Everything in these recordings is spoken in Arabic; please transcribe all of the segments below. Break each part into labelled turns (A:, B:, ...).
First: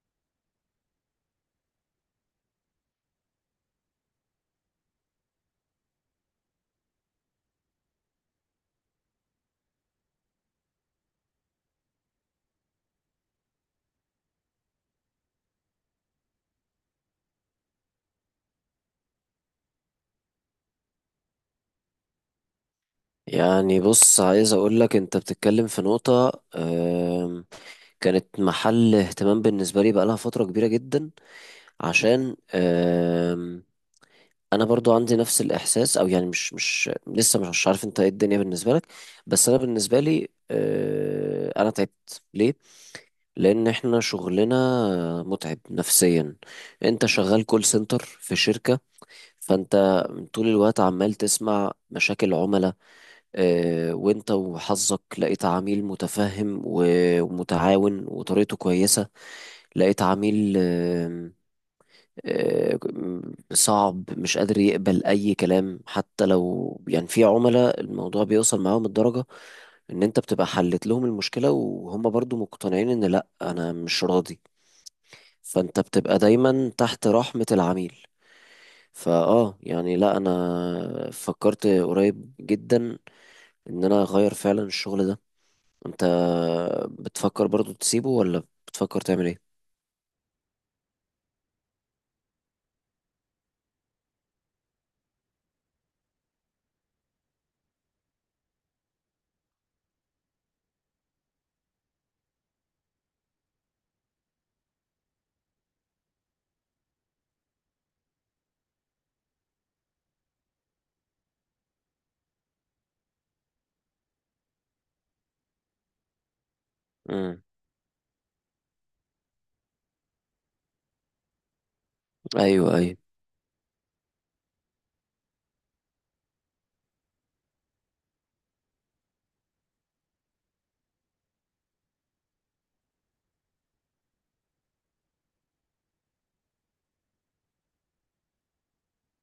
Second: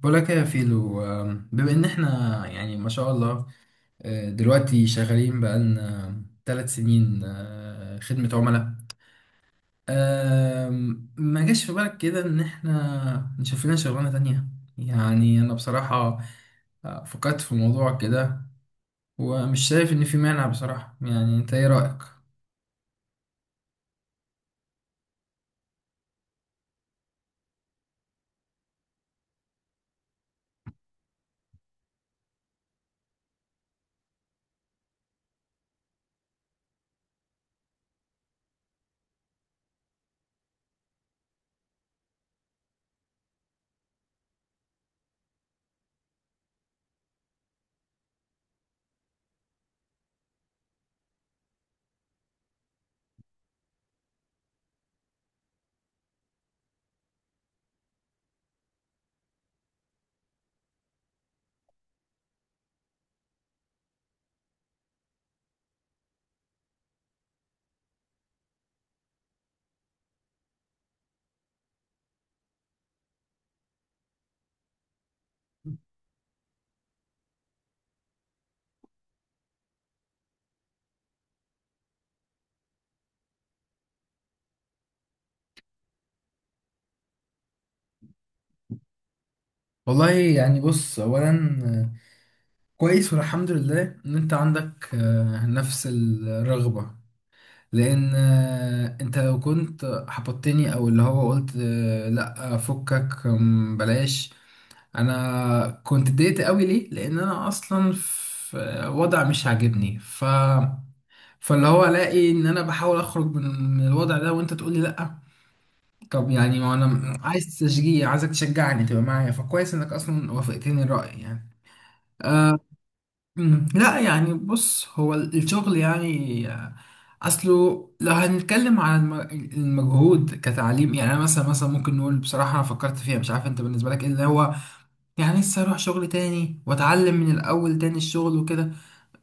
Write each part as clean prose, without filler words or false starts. A: بقولك يا فيلو، بما ان احنا يعني ما شاء الله. دلوقتي شغالين بقالنا 3 سنين، خدمة عملاء. ما جاش في بالك كده ان احنا نشوف لنا شغلانة تانية؟ يعني انا بصراحة فكرت في الموضوع كده ومش شايف ان في مانع بصراحة. يعني انت ايه رأيك؟
B: يعني بص عايز اقولك انت بتتكلم في نقطة كانت محل اهتمام بالنسبة لي بقالها فترة كبيرة جدا عشان انا برضو عندي نفس الاحساس او يعني مش لسه مش عارف انت ايه الدنيا بالنسبة لك. بس انا بالنسبة لي انا تعبت ليه؟ لان احنا شغلنا متعب نفسيا. انت شغال كول سنتر في شركة، فانت طول الوقت عمال تسمع مشاكل عملاء. وانت وحظك لقيت عميل متفهم ومتعاون وطريقته كويسة، لقيت عميل آم، آه، صعب مش قادر يقبل اي كلام. حتى لو يعني في عملاء الموضوع بيوصل معاهم الدرجة ان انت بتبقى حلت لهم المشكلة وهم برضو مقتنعين ان لا انا مش راضي، فانت بتبقى دايما تحت رحمة العميل. يعني لا، انا فكرت قريب جدا ان انا اغير فعلا الشغل ده. انت بتفكر برضو تسيبه ولا بتفكر تعمل ايه؟
A: والله يعني بص، اولا آه، كويس والحمد لله ان انت عندك نفس الرغبة. لان انت لو كنت حبطتني او اللي هو قلت لا فكك، بلاش، انا كنت اتضايقت قوي. ليه؟ لان انا اصلا في وضع مش عاجبني. فاللي هو الاقي ان انا بحاول اخرج من الوضع ده وانت تقول لي لا. طب يعني ما انا
B: امم
A: عايز تشجيع، عايزك تشجعني تبقى معايا، فكويس انك اصلا وافقتني الرأي يعني. آه.
B: ايوه ايوه.
A: لا يعني بص، هو الشغل يعني، اصله لو هنتكلم عن المجهود كتعليم، يعني انا مثلا ممكن نقول بصراحه انا فكرت فيها، مش عارف انت بالنسبه لك ايه اللي هو. يعني لسه اروح شغل تاني واتعلم من الاول تاني الشغل وكده؟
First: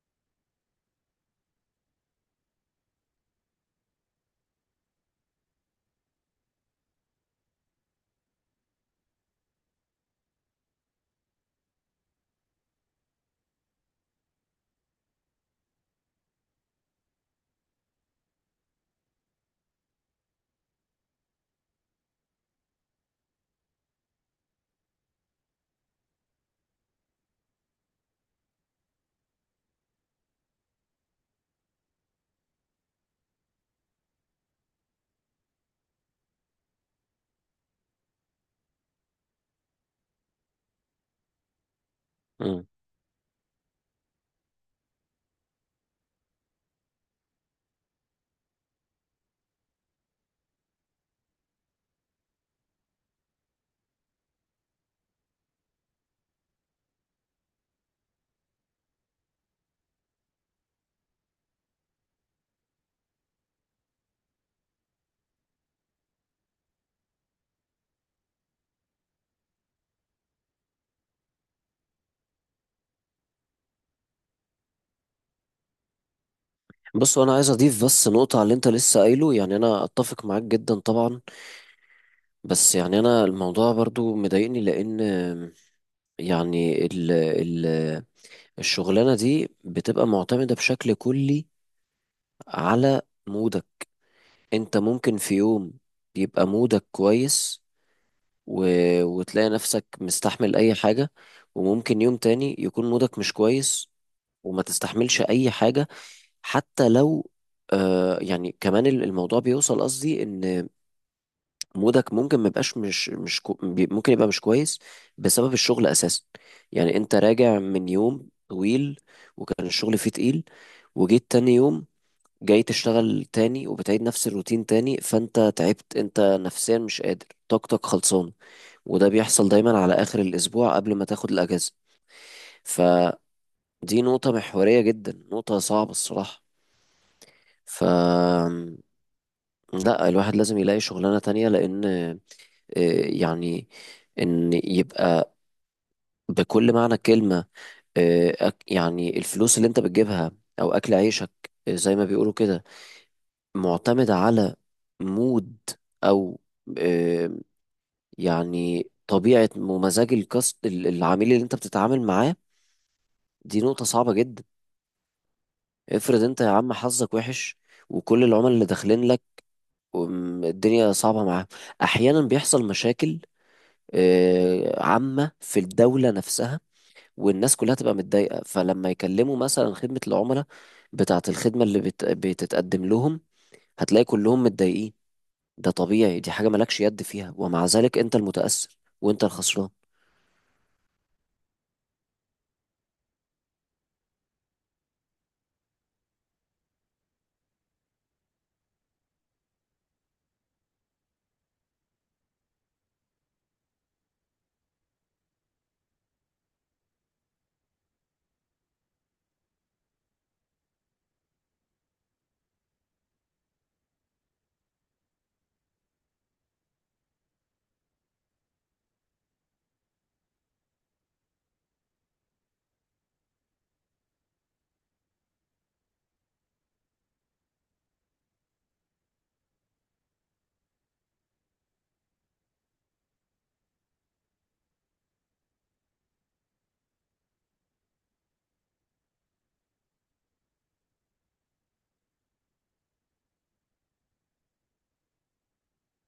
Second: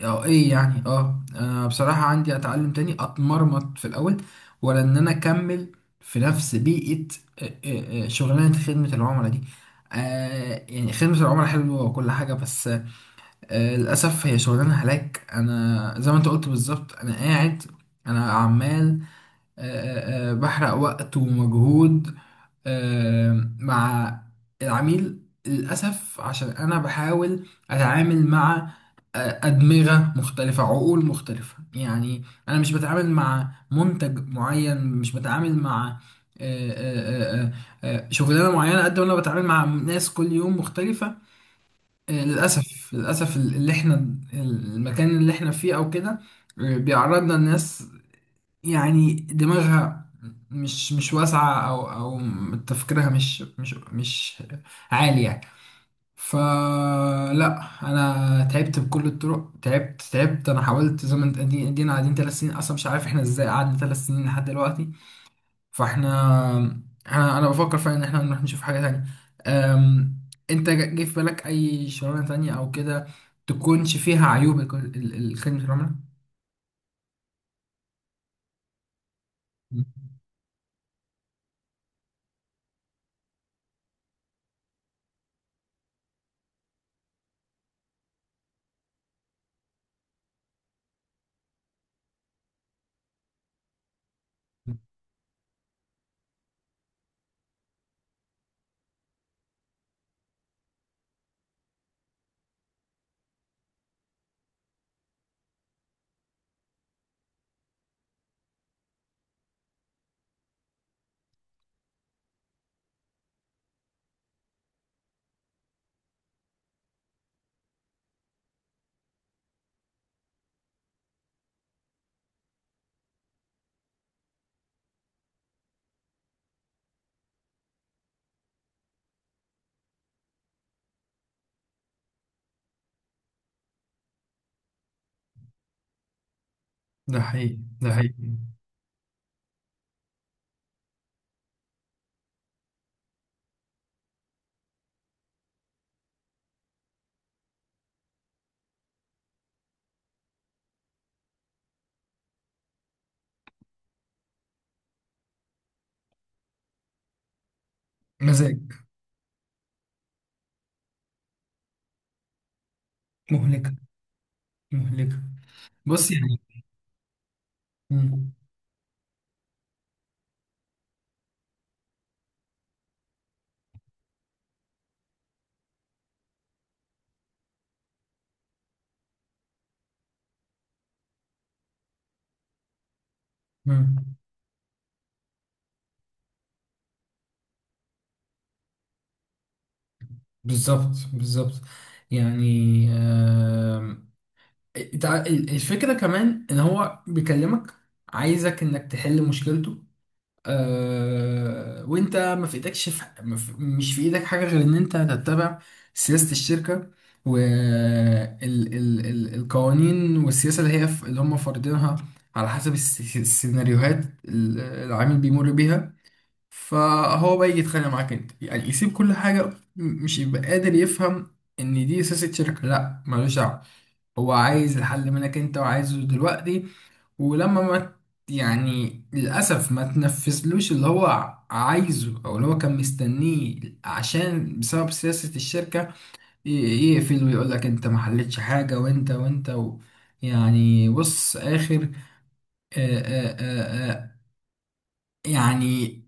A: اه، ايه يعني؟ اه، انا بصراحه عندي اتعلم تاني اتمرمط في الاول، ولا ان انا اكمل في نفس بيئه شغلانه خدمه العملاء دي؟ يعني خدمه العملاء حلوه وكل حاجه، بس للأسف هي شغلانة هلاك. أنا زي ما أنت قلت بالظبط، أنا قاعد، أنا عمال بحرق وقت ومجهود مع العميل. للأسف عشان أنا بحاول أتعامل مع أدمغة مختلفة، عقول مختلفة يعني. أنا مش بتعامل مع منتج معين، مش بتعامل مع آه، آه، آه، آه، شغلانة معينة، قد ما أنا بتعامل مع ناس كل يوم مختلفة.
B: امم
A: للأسف للأسف اللي احنا، المكان اللي احنا فيه أو كده بيعرضنا لناس يعني دماغها مش واسعة، أو تفكيرها مش عالي يعني. فلا، أنا تعبت بكل الطرق، تعبت تعبت، أنا حاولت زي ما ادينا قاعدين 3 سنين، أصلا مش عارف احنا ازاي قعدنا 3 سنين لحد دلوقتي. فاحنا أنا بفكر فعلا ان احنا نروح نشوف حاجه تانية. أم... انت جه في بالك اي شغلانه تانية او كده؟ تكونش فيها عيوب الخدمه العملاء.
B: بص انا عايز اضيف بس نقطة على اللي انت لسه قايله. يعني انا اتفق معاك جدا طبعا، بس يعني انا الموضوع برضو مضايقني، لان يعني ال الشغلانة دي بتبقى معتمدة بشكل كلي على مودك. انت ممكن في يوم يبقى مودك كويس و... وتلاقي نفسك مستحمل اي حاجة، وممكن يوم تاني يكون مودك مش كويس وما تستحملش اي حاجة. حتى لو يعني كمان الموضوع بيوصل قصدي ان مودك ممكن ما يبقاش مش مش كو بي- ممكن يبقى مش كويس بسبب الشغل اساسا. يعني انت راجع من يوم طويل وكان الشغل فيه تقيل، وجيت تاني يوم جاي تشتغل تاني وبتعيد نفس الروتين تاني، فانت تعبت، انت نفسيا مش قادر، طاقتك خلصانه. وده بيحصل دايما على اخر الاسبوع قبل ما تاخد الاجازه. فدي نقطه محوريه جدا، نقطه صعبه الصراحه.
A: ده حقيقي،
B: ف
A: ده حقيقي.
B: لا، الواحد لازم يلاقي شغلانة تانية. لأن يعني إن يبقى بكل معنى الكلمة يعني الفلوس اللي أنت بتجيبها أو أكل عيشك، زي ما بيقولوا كده، معتمد على مود أو آه،
A: مزاج.
B: يعني طبيعة ومزاج الكاست العميل اللي أنت بتتعامل معاه. دي
A: مهلكة،
B: نقطة صعبة جدا.
A: مهلكة. بص
B: افرض
A: يعني.
B: أنت يا عم حظك وحش وكل
A: مم.
B: العملاء اللي داخلين لك الدنيا صعبة معاه. أحيانا بيحصل مشاكل عامة في الدولة نفسها، والناس كلها تبقى متضايقة، فلما يكلموا مثلا خدمة العملاء بتاعة الخدمة اللي بتتقدم لهم هتلاقي
A: مم.
B: كلهم متضايقين. ده طبيعي، دي حاجة مالكش يد فيها، ومع ذلك أنت المتأثر وأنت الخسران.
A: بالظبط، بالظبط. يعني آم، إنت، الفكرة كمان ان هو بيكلمك عايزك انك تحل مشكلته. وانت ما في ايدكش، في ما في- مش في ايدك حاجه غير ان انت تتبع سياسه الشركه والقوانين والسياسه اللي هي، اللي هم فارضينها على حسب السيناريوهات اللي العميل بيمر بيها. فهو بقى يجي يتخانق معاك انت، يعني يسيب كل حاجه، مش يبقى قادر يفهم ان دي سياسه شركه، لا ملوش دعوه. هو عايز الحل منك انت وعايزه دلوقتي. ولما ما يعني للأسف ما تنفذلوش اللي هو عايزه أو اللي هو كان مستنيه عشان بسبب سياسة الشركة، ي- يقفل ويقول لك أنت ما حلتش حاجة وأنت وأنت و... يعني بص، آخر آآ آآ آآ يعني،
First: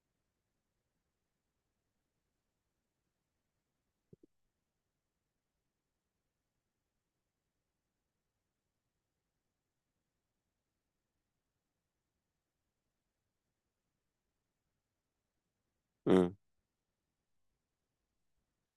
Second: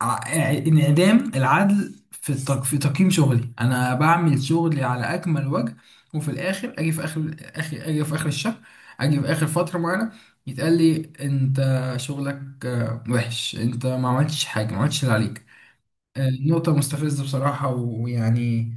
A: ع- انعدام العدل في في تقييم شغلي. انا بعمل شغلي على اكمل وجه، وفي الاخر اجي في اخر الشهر، اجي في اخر فتره معينه، يتقال لي انت شغلك وحش، انت ما عملتش حاجه، ما عملتش اللي عليك.
B: مم.
A: نقطه مستفزه بصراحه ويعني،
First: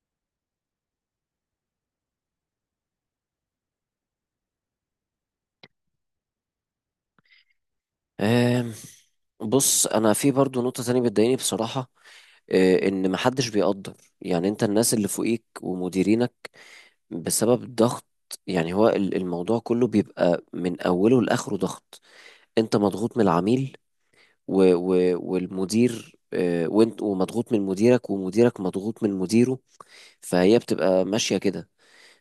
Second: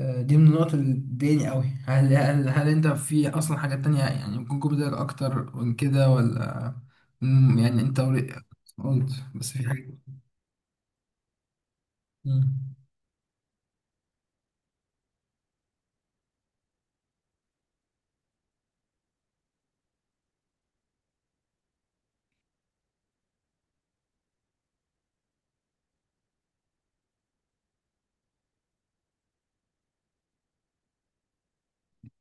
A: دي من النقط اللي بتضايقني قوي. هل انت في اصلا حاجات تانية يعني ممكن يكون بدألك اكتر من كده ولا؟ يعني انت
B: آم،
A: قلت بس في
B: بص
A: حاجه.
B: انا في برضو نقطة تانية بتضايقني بصراحة.
A: مم.
B: ان محدش بيقدر يعني، انت الناس اللي فوقيك ومديرينك بسبب الضغط. يعني هو الموضوع كله بيبقى من أوله لآخره ضغط. أنت مضغوط من العميل و و والمدير، وانت ومضغوط من مديرك ومديرك مضغوط من مديره، فهي بتبقى ماشية كده.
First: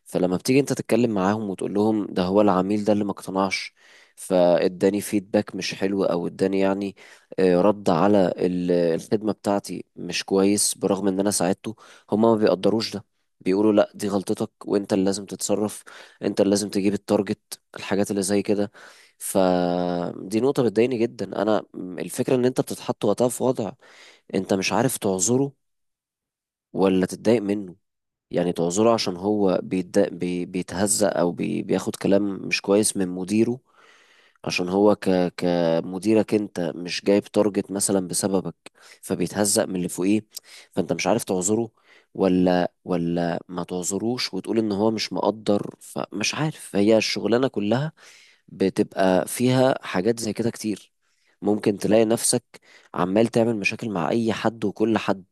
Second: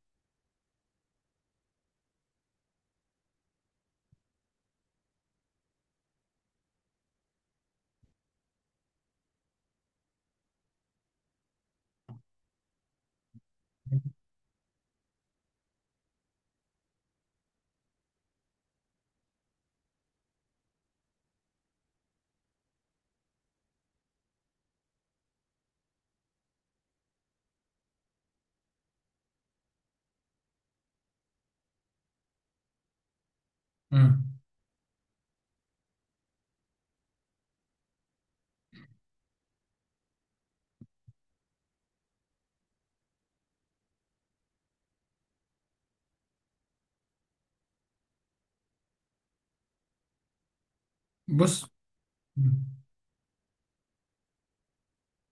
B: فلما بتيجي انت تتكلم معاهم وتقول لهم ده هو العميل ده اللي ما اقتنعش فاداني فيدباك مش حلو، او اداني يعني رد على الخدمة بتاعتي مش كويس برغم ان انا ساعدته، هما ما بيقدروش ده. بيقولوا لا دي غلطتك، وانت اللي لازم تتصرف، انت اللي لازم تجيب التارجت الحاجات اللي زي كده. فدي نقطة بتضايقني جدا انا. الفكرة ان انت بتتحط وقتها في وضع انت مش عارف تعذره ولا تتضايق منه. يعني تعذره عشان هو بيتهزأ بياخد كلام مش كويس من مديره،
A: مم.
B: عشان هو كمديرك انت مش جايب تارجت مثلا بسببك، فبيتهزأ من اللي فوقيه. فانت مش عارف تعذره ولا ما تعذروش وتقول ان هو مش مقدر. فمش عارف، هي الشغلانة كلها بتبقى فيها حاجات زي كده كتير.
A: بص.
B: ممكن تلاقي نفسك
A: مم.
B: عمال تعمل مشاكل مع اي حد وكل حد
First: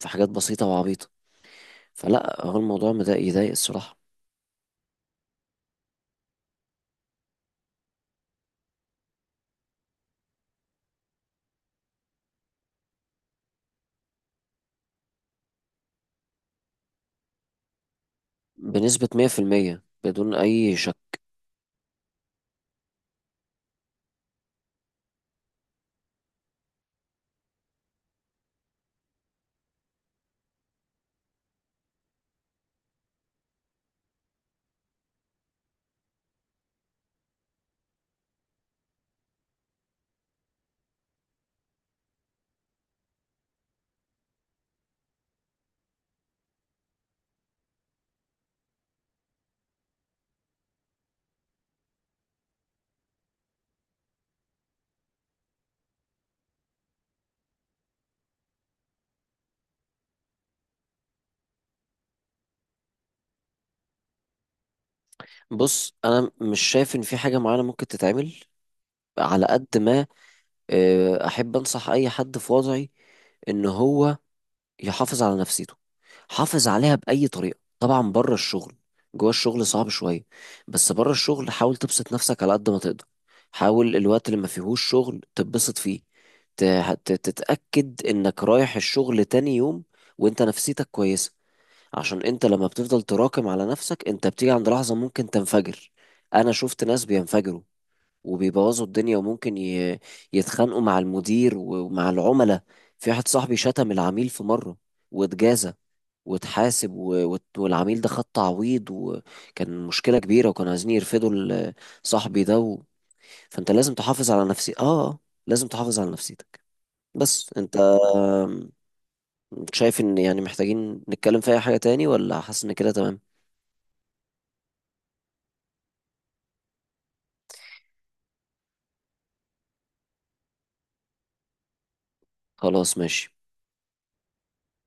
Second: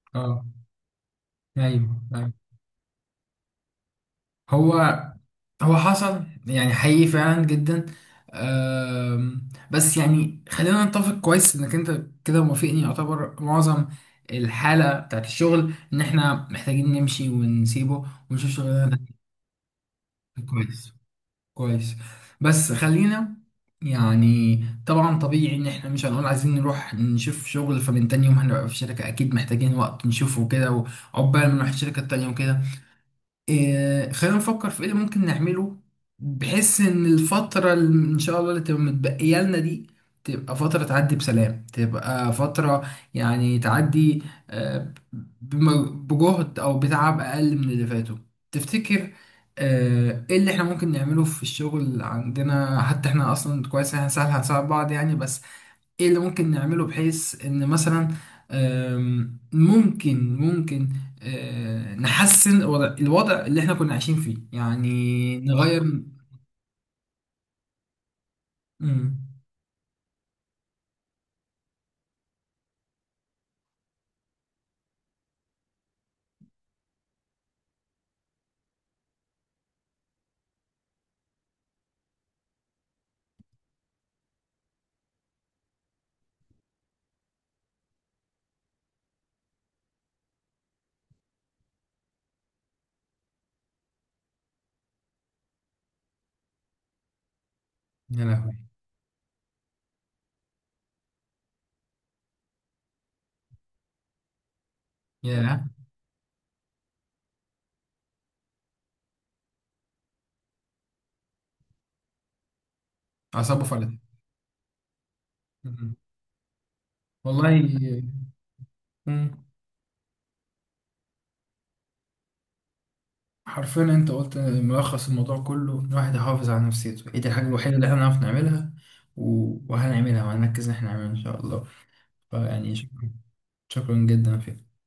B: في حاجات
A: اه،
B: بسيطة وعبيطة.
A: ايوه، ايوه.
B: فلا، هو الموضوع يضايق الصراحة.
A: هو هو حصل يعني حقيقي فعلا جدا. بس يعني خلينا نتفق كويس، انك انت كده موافقني يعتبر معظم الحالة بتاعت الشغل ان احنا محتاجين نمشي ونسيبه ونشوف شغلنا.
B: بنسبة 100% بدون
A: ده
B: أي
A: كويس،
B: شك.
A: كويس. بس خلينا يعني، طبعا طبيعي ان احنا مش هنقول عايزين نروح نشوف شغل فمن تاني يوم هنبقى في الشركة، اكيد محتاجين وقت نشوفه كده وعقبال ما نروح الشركة التانية وكده. إيه، خلينا نفكر في ايه اللي ممكن نعمله بحيث ان الفترة اللي ان شاء الله اللي تبقى متبقية لنا دي تبقى فترة تعدي بسلام، تبقى فترة يعني تعدي آه، بجهد او بتعب اقل من اللي فاتوا. تفتكر ايه اللي احنا ممكن نعمله في الشغل عندنا؟ حتى احنا اصلا كويس إن احنا سهل هنساعد بعض يعني، بس ايه اللي ممكن نعمله بحيث ان مثلا ممكن نحسن الوضع اللي احنا كنا عايشين فيه يعني نغير.
B: بص أنا مش شايف إن في حاجة معينة ممكن تتعمل
A: مم.
B: على قد ما، أحب أنصح أي حد في وضعي إن هو يحافظ على نفسيته. حافظ عليها بأي طريقة، طبعا بره الشغل، جوه الشغل صعب شوية، بس بره الشغل حاول تبسط نفسك على قد ما تقدر. حاول الوقت اللي ما فيهوش شغل تتبسط فيه، ت- تتأكد إنك رايح الشغل تاني يوم وإنت نفسيتك كويسة. عشان انت لما بتفضل تراكم على نفسك انت بتيجي عند لحظة ممكن تنفجر. انا شفت ناس بينفجروا
A: يا لهوي.
B: وبيبوظوا الدنيا وممكن يتخانقوا مع المدير ومع العملاء. في واحد صاحبي شتم العميل في مرة
A: يا
B: واتجازى واتحاسب والعميل ده خد تعويض وكان مشكلة كبيرة، وكانوا عايزين يرفدوا صاحبي ده
A: أعصابه
B: فانت لازم
A: فلت.
B: تحافظ على نفسي اه، آه، لازم
A: مم.
B: تحافظ على نفسيتك.
A: والله.
B: بس انت
A: مم.
B: شايف ان يعني محتاجين نتكلم في اي حاجة تاني ولا حاسس ان كده تمام؟
A: حرفيا انت قلت ملخص الموضوع كله، إن الواحد يحافظ على نفسيته، ايه دي الحاجة الوحيدة اللي احنا نعرف نعملها. وهنعملها وهنركز ان احنا نعملها ان شاء الله. فيعني
B: خلاص
A: شكرا،
B: ماشي.
A: شكرا جدا فيك.